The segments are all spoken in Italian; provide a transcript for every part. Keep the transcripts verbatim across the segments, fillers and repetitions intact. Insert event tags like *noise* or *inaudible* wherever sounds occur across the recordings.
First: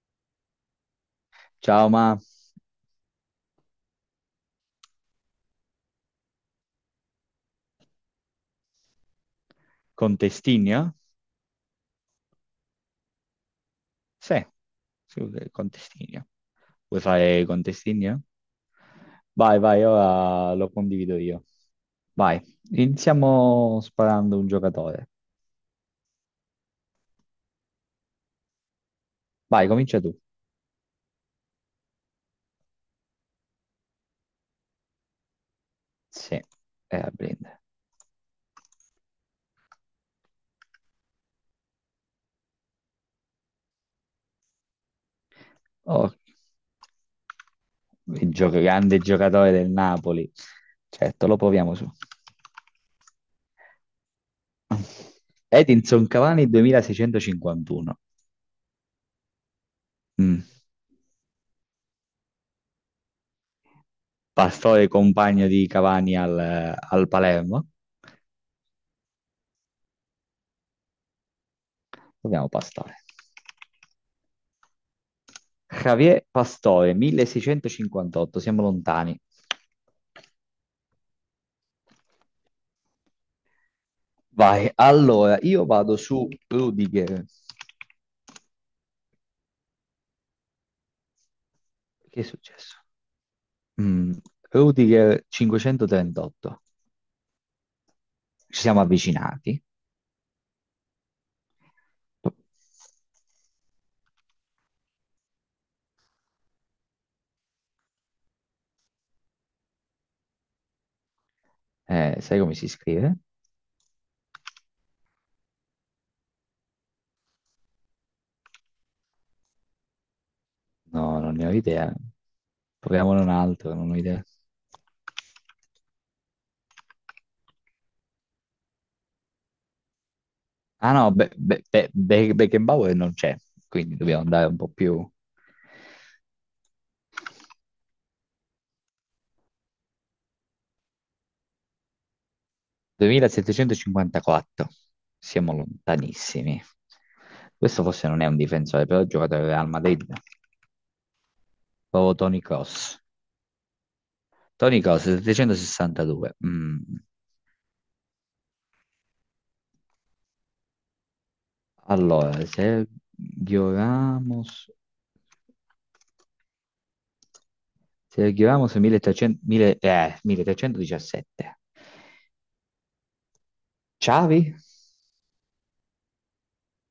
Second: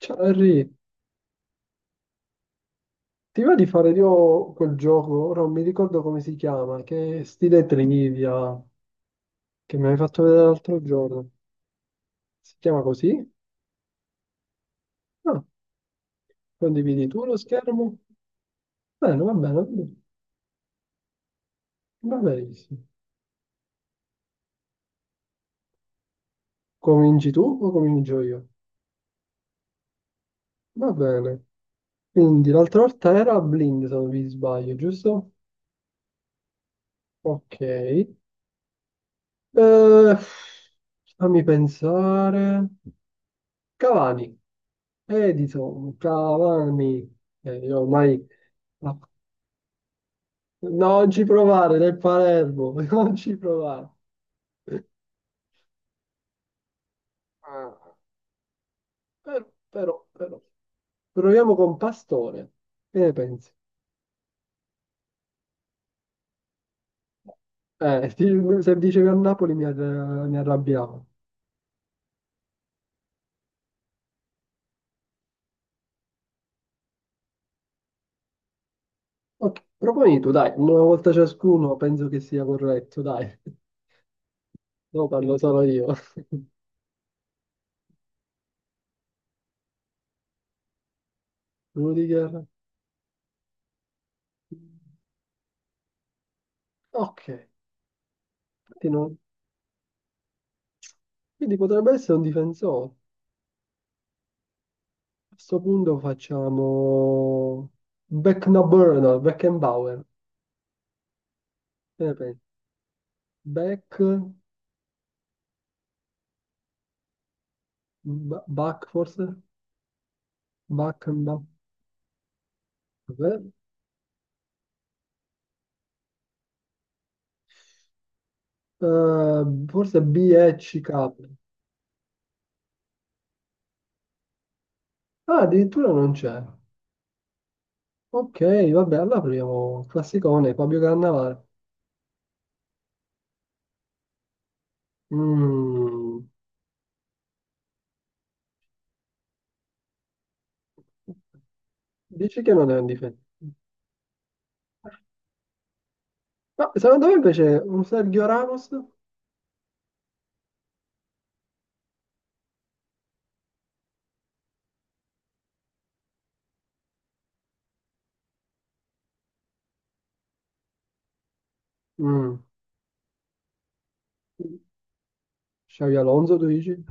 Ciao Henry, Ciao, ma ti va di fare io quel gioco? Ora non mi ricordo come si chiama, che è stile trivia che mi hai con fatto vedere l'altro Testigna? giorno. Si chiama così? Sì, sì, Ah, eh, con Testigna. Vuoi condividi tu lo fare con schermo? Testigna? Bene, va Vai, bene, vai, ora lo condivido io. va Vai, benissimo. iniziamo sparando un giocatore. Cominci tu o comincio io? Vai, comincia tu. Va bene. Quindi l'altra volta era blind, se non vi sbaglio, giusto? Sì, era Ok. Blind. Eh, fammi pensare. Cavani, Edison, Oh, Cavani. Eh, io ormai... il gio- la grande giocatore del Napoli. Non ci Certo, lo proviamo provare su. nel Palermo, *laughs* non ci provare. Edinson Cavani Ah, duemilaseicentocinquantuno. Però, però, però. Mm. Proviamo con Pastore. Che ne pensi? Pastore compagno di Cavani al, al Palermo. Eh, ti- se dicevi a Napoli mi, arra- mi arrabbiavo. Dobbiamo pastare. Javier Pastore, milleseicentocinquantotto, siamo lontani. Ok, proponi tu, dai, una volta ciascuno penso che sia corretto, dai. Vai, No, parlo allora, solo io io. vado *laughs* su Rudiger. Che è Rudiger. successo? Mm, Rudiger cinquecentotrentotto. Ok, Ci siamo quindi, non- avvicinati. quindi potrebbe essere un difensore. A questo punto facciamo Becknaburno, Beckenbauer. Che ne Eh, sai pensi? come si scrive? Back, ba- Back forse? Back No, and non Back. ne ho idea. Proviamone un Vabbè. altro, non ho idea. Eh, forse BECK. Ah no, Be- Be- Be- Be- Beckenbauer non c'è, quindi dobbiamo andare un po' più... Ah, addirittura non c'è. Ok, vabbè, allora proviamo classicone, Fabio Cannavale. ventisette cinquantaquattro. Siamo Mm, lontanissimi. Questo forse non è un difensore, però è un giocatore del Real Madrid. Proprio Toni dici che non è un Kroos. difetto. Toni Kroos, settecentosessantadue. Ma Mm. secondo me invece un Sergio Ramos, Allora, Sergio Ramos... Sergio Ramos milletrecento, mille eh, milletrecentodiciassette. mm, Xavi? Xavi Alonso, tu dici?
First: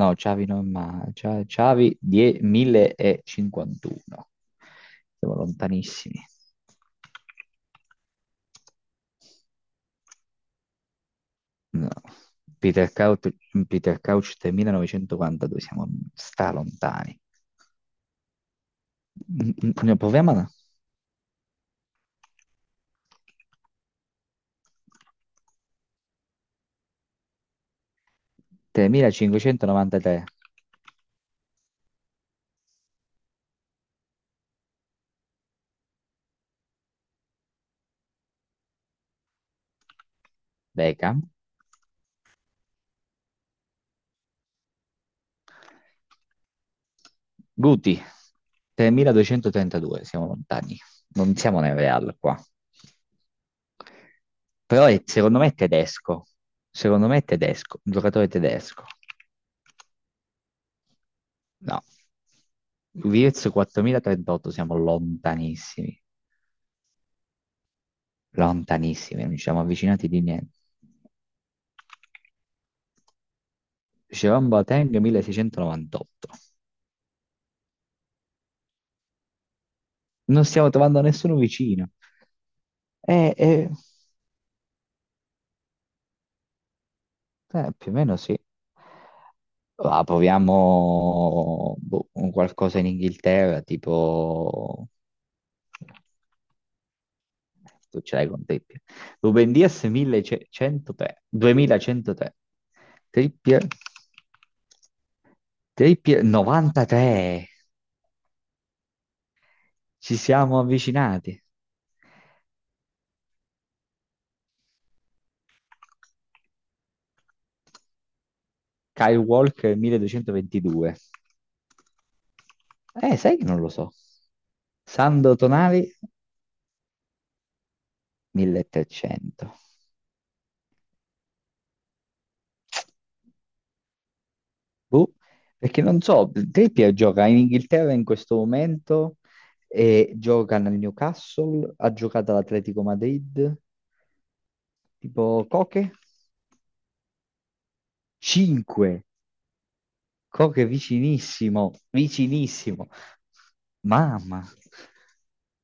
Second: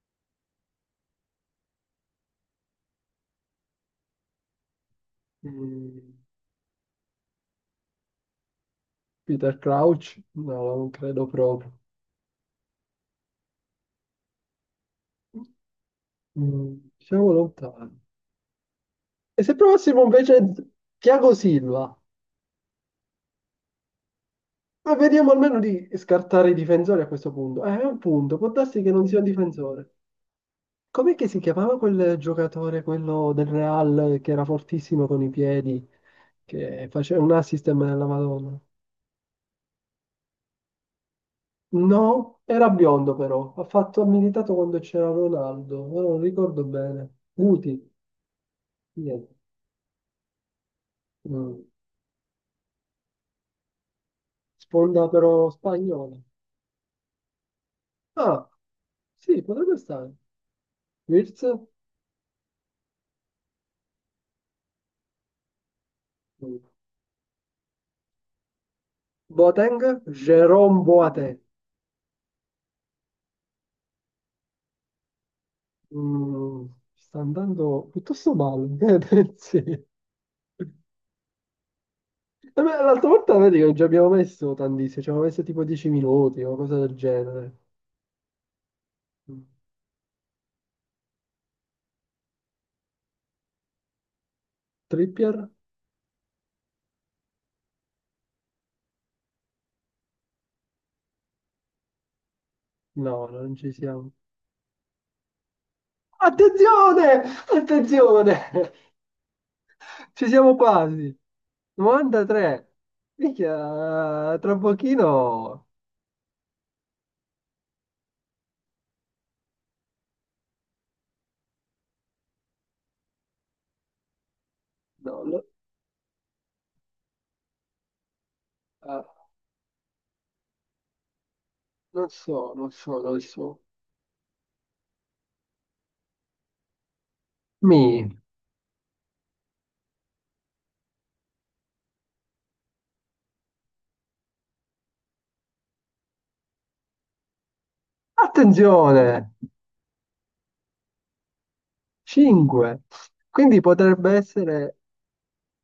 No, Xavi non ma Xavi Xavi die- millecinquantuno. Siamo Mm, lontanissimi. Peter Crouch? No, non credo proprio. No. Peter Couch, Peter Couch tremilanovecentoquarantadue, siamo, sta Mm, lontani. siamo lontani. E Mm, se mm, provassimo Proviamo invece a Thiago Silva? Ma vediamo almeno di scartare i difensori a questo punto. Eh, è un punto, può darsi che non sia un difensore. tremilacinquecentonovantatré. Com'è che si chiamava quel giocatore, quello del Real, che era fortissimo con i piedi, che faceva un assist della Madonna? Beckham. No, era biondo però, ha fatto, ha militato quando c'era Ronaldo, ora non ricordo bene. Guti, Guti, niente. tremiladuecentotrentadue, siamo lontani. Non siamo Mm. nel Real qua. Però è- Sponda però secondo me è spagnola. tedesco. Secondo me è tedesco, un giocatore Ah, tedesco. sì, potrebbe stare. Wirtz? No. Wirtz quattromilatrentotto, siamo lontanissimi. Mm. Lontanissimi, non ci siamo Boateng? avvicinati di niente. Jerome Boateng. Dicevamo Boateng milleseicentonovantotto. Mm, sta andando piuttosto male, *laughs* che ne pensi? Eh Non stiamo trovando nessuno vicino. beh, l'altra Eh, volta vedi che eh, non ci abbiamo messo tantissimo, ci abbiamo messo tipo dieci minuti o cosa del genere. eh, più o meno sì. Mm. Ah, proviamo boh, un qualcosa in Inghilterra, tipo... Trippier? Tu ce l'hai con Trippier. Ruben Dias millecentotré. duemilacentotré. No, non Trippier. ci siamo. Trippier novantatré. Attenzione! Attenzione! *laughs* Ci Ci siamo siamo quasi. avvicinati. novantatré. Minchia, tra pochino... Kyle Walker milleduecentoventidue. Eh, sai che non lo so. No, Sandro lo- Tonali eh, milletrecento. Non so, non so, non so. Boh, perché non so, Trippier gioca in Inghilterra in Mi. questo momento e gioca nel Newcastle, ha giocato all'Atletico Madrid, tipo Coche cinque. Attenzione! Coche vicinissimo, cinque. vicinissimo. Quindi potrebbe Mamma, essere.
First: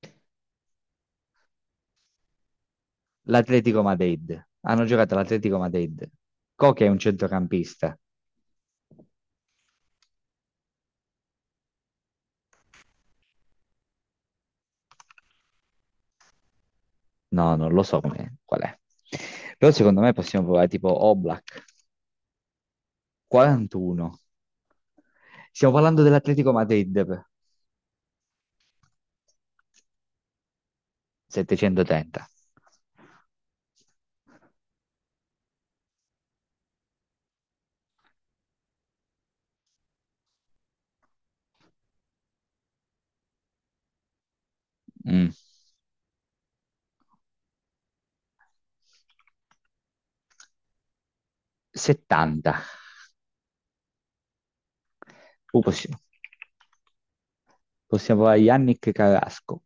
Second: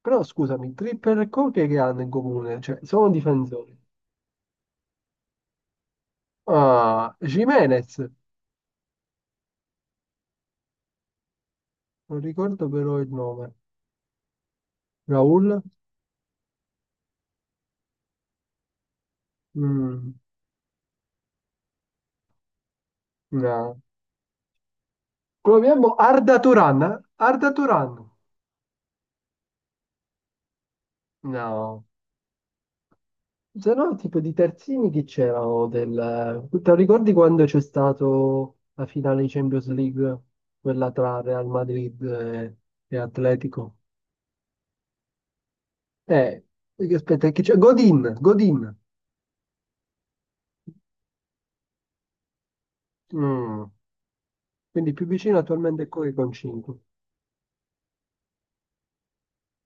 Però scusami, Tripper e Coque che hanno in comune? Cioè, sono difensori. l'Atletico Madrid. Hanno giocato all'Atletico Madrid. Coque è un Ah, Jimenez, centrocampista. non ricordo però il nome. Raul? No, non lo so come, qual è. Però secondo me Mm, possiamo provare tipo Oblak, no. quarantuno. Stiamo Proviamo parlando Arda dell'Atletico Turan. Eh? Madrid, per Arda Turan? No. settecentotrenta. Se no, tipo di terzini chi c'erano del... Te lo ricordi quando c'è stato la finale di Champions League? Quella tra Real Madrid e, e Atletico? Mm, Eh, Perché aspetta, chi c'è? Godin, Godin. settanta. Mm. Quindi più vicino Uh, attualmente è possiamo, Koke con cinque. possiamo provare Yannick Carrasco,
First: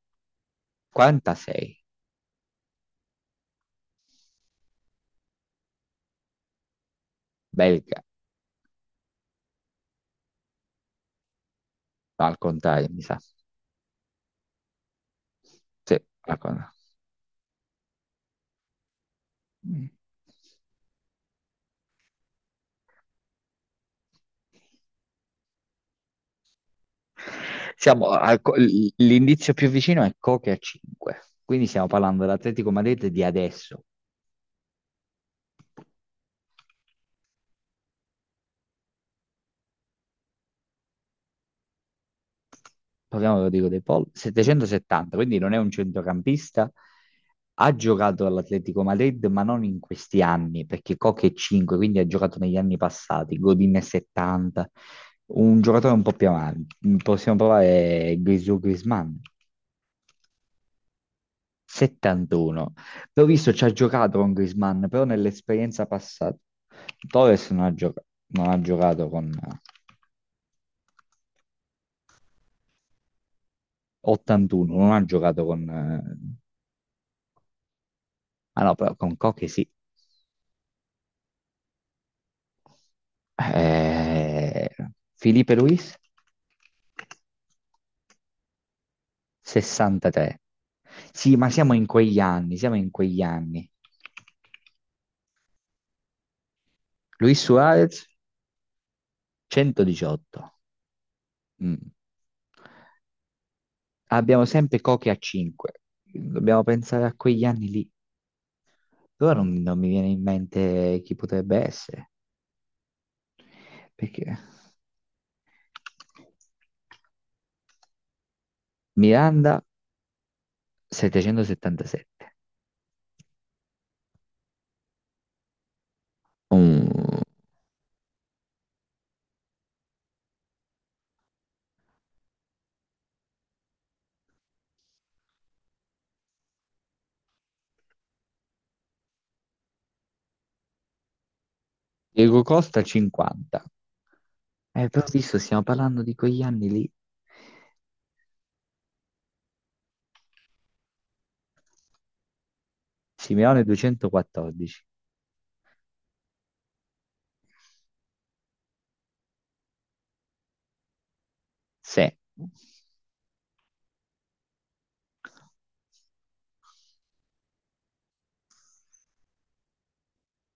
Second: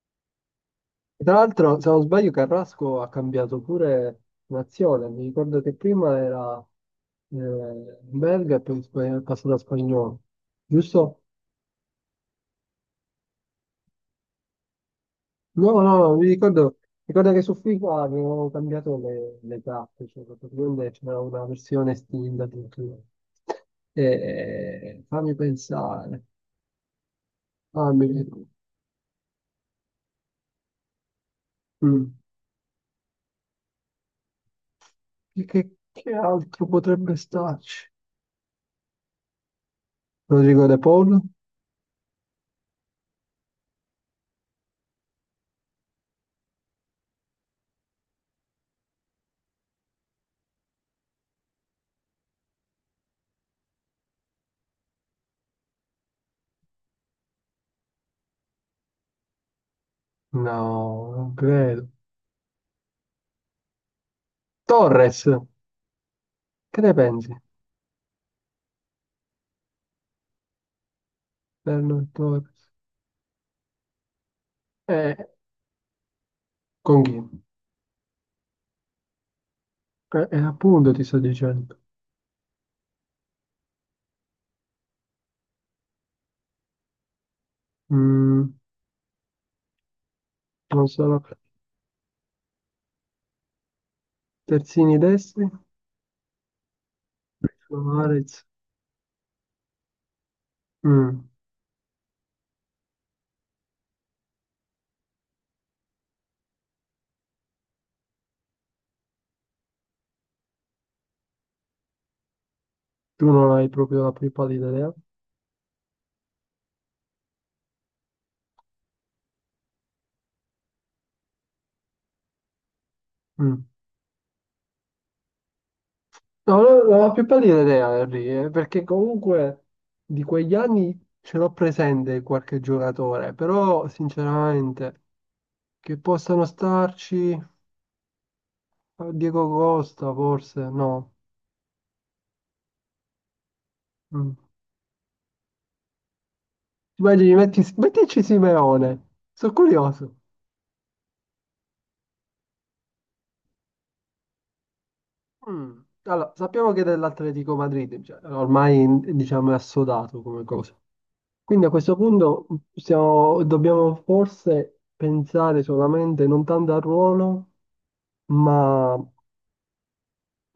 E tra quarantasei. l'altro, se non sbaglio, Carrasco ha cambiato pure nazione. Mi ricordo che prima era eh, Belga, belga e poi spa- è passato a spagnolo. Giusto? no, al contrario, mi sa. No, Sì, no, no, mi al contrario. ricordo, ricordo che su FIFA avevo cambiato le, le Mm. tappe, cioè praticamente c'era una versione estinta addirittura. E, fammi pensare, Siamo fammi... al co- l- l'indizio più vicino è Coque a cinque. Quindi stiamo mm. parlando dell'Atletico Madrid di adesso. Che, che che altro potrebbe starci? Rodrigo De Paul? Parliamo dico, dei Paul, settecentosettanta, quindi non è un centrocampista. Ha giocato all'Atletico Madrid, ma non in questi anni, perché Koch è cinque, quindi ha giocato negli anni passati, Godin è settanta, un giocatore un po' più avanti. Possiamo provare Grisù Griezmann, No, non credo. settantuno. L'ho visto, ci ha giocato con Griezmann, però Torres, nell'esperienza passata. che ne pensi? Torres non ha gioca- non ha giocato con Fernando Torres. ottantuno, non ha Eh, giocato con... eh, con chi? ah no, però con Koch sì. Eh, eh, appunto ti sto dicendo. Eh, Felipe Luis, Mm, sessantatré. non sono Sì, ma siamo in quegli anni, siamo in quegli anni. terzini destri. Luis Suarez, Suarez. centodiciotto. Mm, Mm. Abbiamo sempre Koke a cinque. Dobbiamo pensare a quegli anni lì. Però non, non mi viene in mente chi potrebbe essere. tu non hai proprio la più Perché pallida idea. Miranda, settecentosettantasette. Mm. No, non non ho la Mm. più pallida idea, Henry, eh, perché comunque di quegli anni ce l'ho presente qualche giocatore, però sinceramente che possano starci. Diego Costa, forse, no. Diego Costa, cinquanta. Mm. Eh, però visto, stiamo parlando di quegli anni lì. Immagini, metti, mettici Simeone. Sono curioso. Simeone duecentoquattordici. Mm. Allora, sappiamo che è dell'Atletico Madrid, cioè, ormai diciamo è assodato come cosa. Quindi a questo Sì. punto possiamo- dobbiamo forse pensare solamente non tanto al ruolo, ma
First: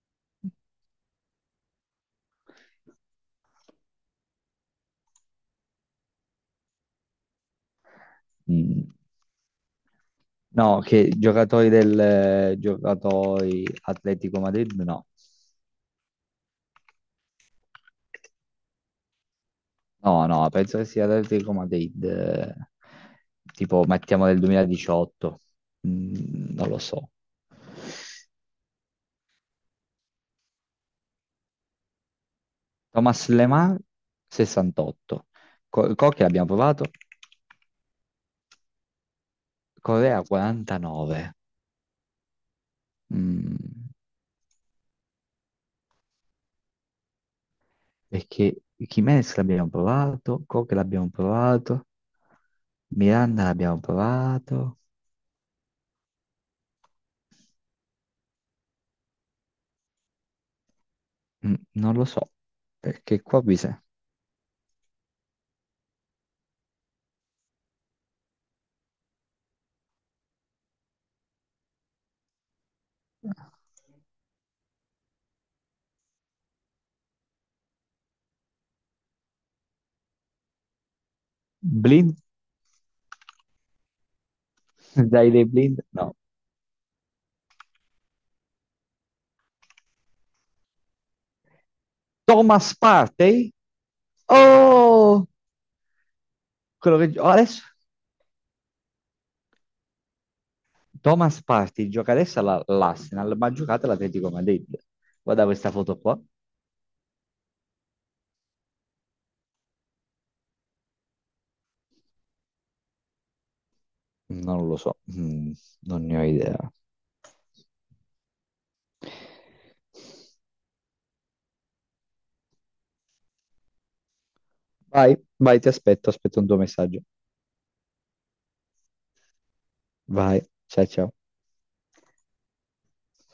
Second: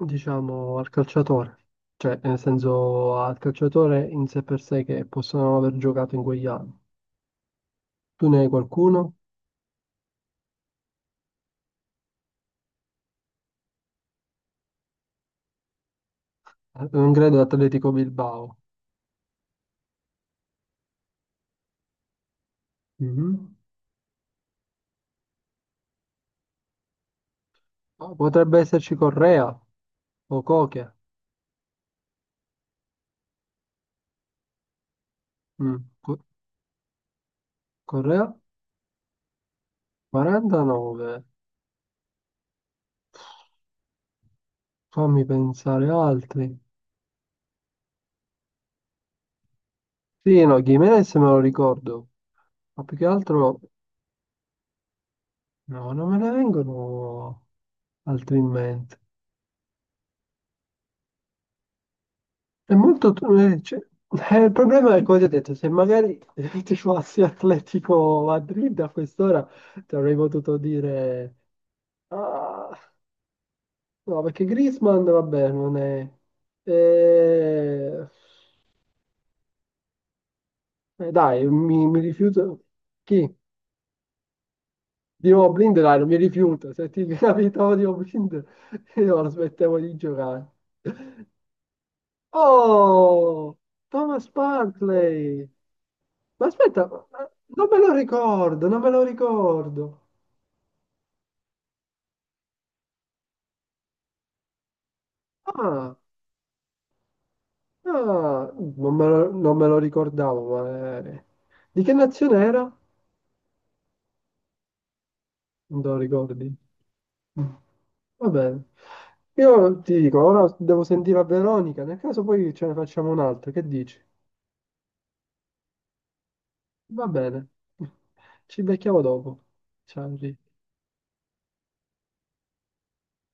diciamo al calciatore. Cioè, nel senso al calciatore in sé per sé che possono aver giocato in quegli anni. Tu ne hai Mm. qualcuno? No, che giocatori del giocatori Atletico Madrid? No. Eh, Non credo Atletico Bilbao. No, no, penso che sia Atletico Madrid. Eh, Mhm. tipo, mettiamo del duemiladiciotto. Mm, non lo so. Oh, potrebbe esserci Correa o Coche. Thomas Lemar sessantotto. Mm. Co- Co- Cocchi l'abbiamo provato. Correa Correa quarantanove. quarantanove. Mm. Fammi pensare altri. Perché Jimenez l'abbiamo provato, Sì, no, Koch l'abbiamo Gimenez me lo provato, ricordo, ma più che Miranda altro l'abbiamo provato. no, non me ne vengono altri in mente. Mm, non lo so, È molto... perché tu- qua eh, cioè, bisogna... eh, Il problema è come ti ho detto, se magari *laughs* ti fossi Atletico Madrid a quest'ora ti avrei potuto dire... Ah, no, perché Griezmann, vabbè, non è... Eh, Eh, dai, mi, mi Blind? rifiuto. Chi? *laughs* Di Dai dei nuovo Blind, blind? dai, non No. mi rifiuto. Se ti *laughs* capitavo di nuovo Blind, *laughs* io lo smettevo di giocare. Thomas Partey? Oh, Thomas Oh! Barclay. Ma aspetta, Quello che gio- ma- adesso... Non me lo ricordo, non me lo ricordo. Thomas Partey gioca adesso alla- all'Arsenal, ma ha giocato all'Atletico Madrid. Guarda questa Ah, foto qua. ah, non me lo, non me lo ricordavo, ma... eh, di che nazione era? Non lo so, mm, Non te lo non ne ho ricordi? idea. Mm. Va bene. Io ti dico, ora devo sentire a Veronica, nel caso poi ce ne facciamo un'altra, che dici? Vai, vai, ti aspetto, aspetto un tuo messaggio. Va bene. *laughs* Ci becchiamo dopo. Ciao. Vai, Enrico. ciao ciao.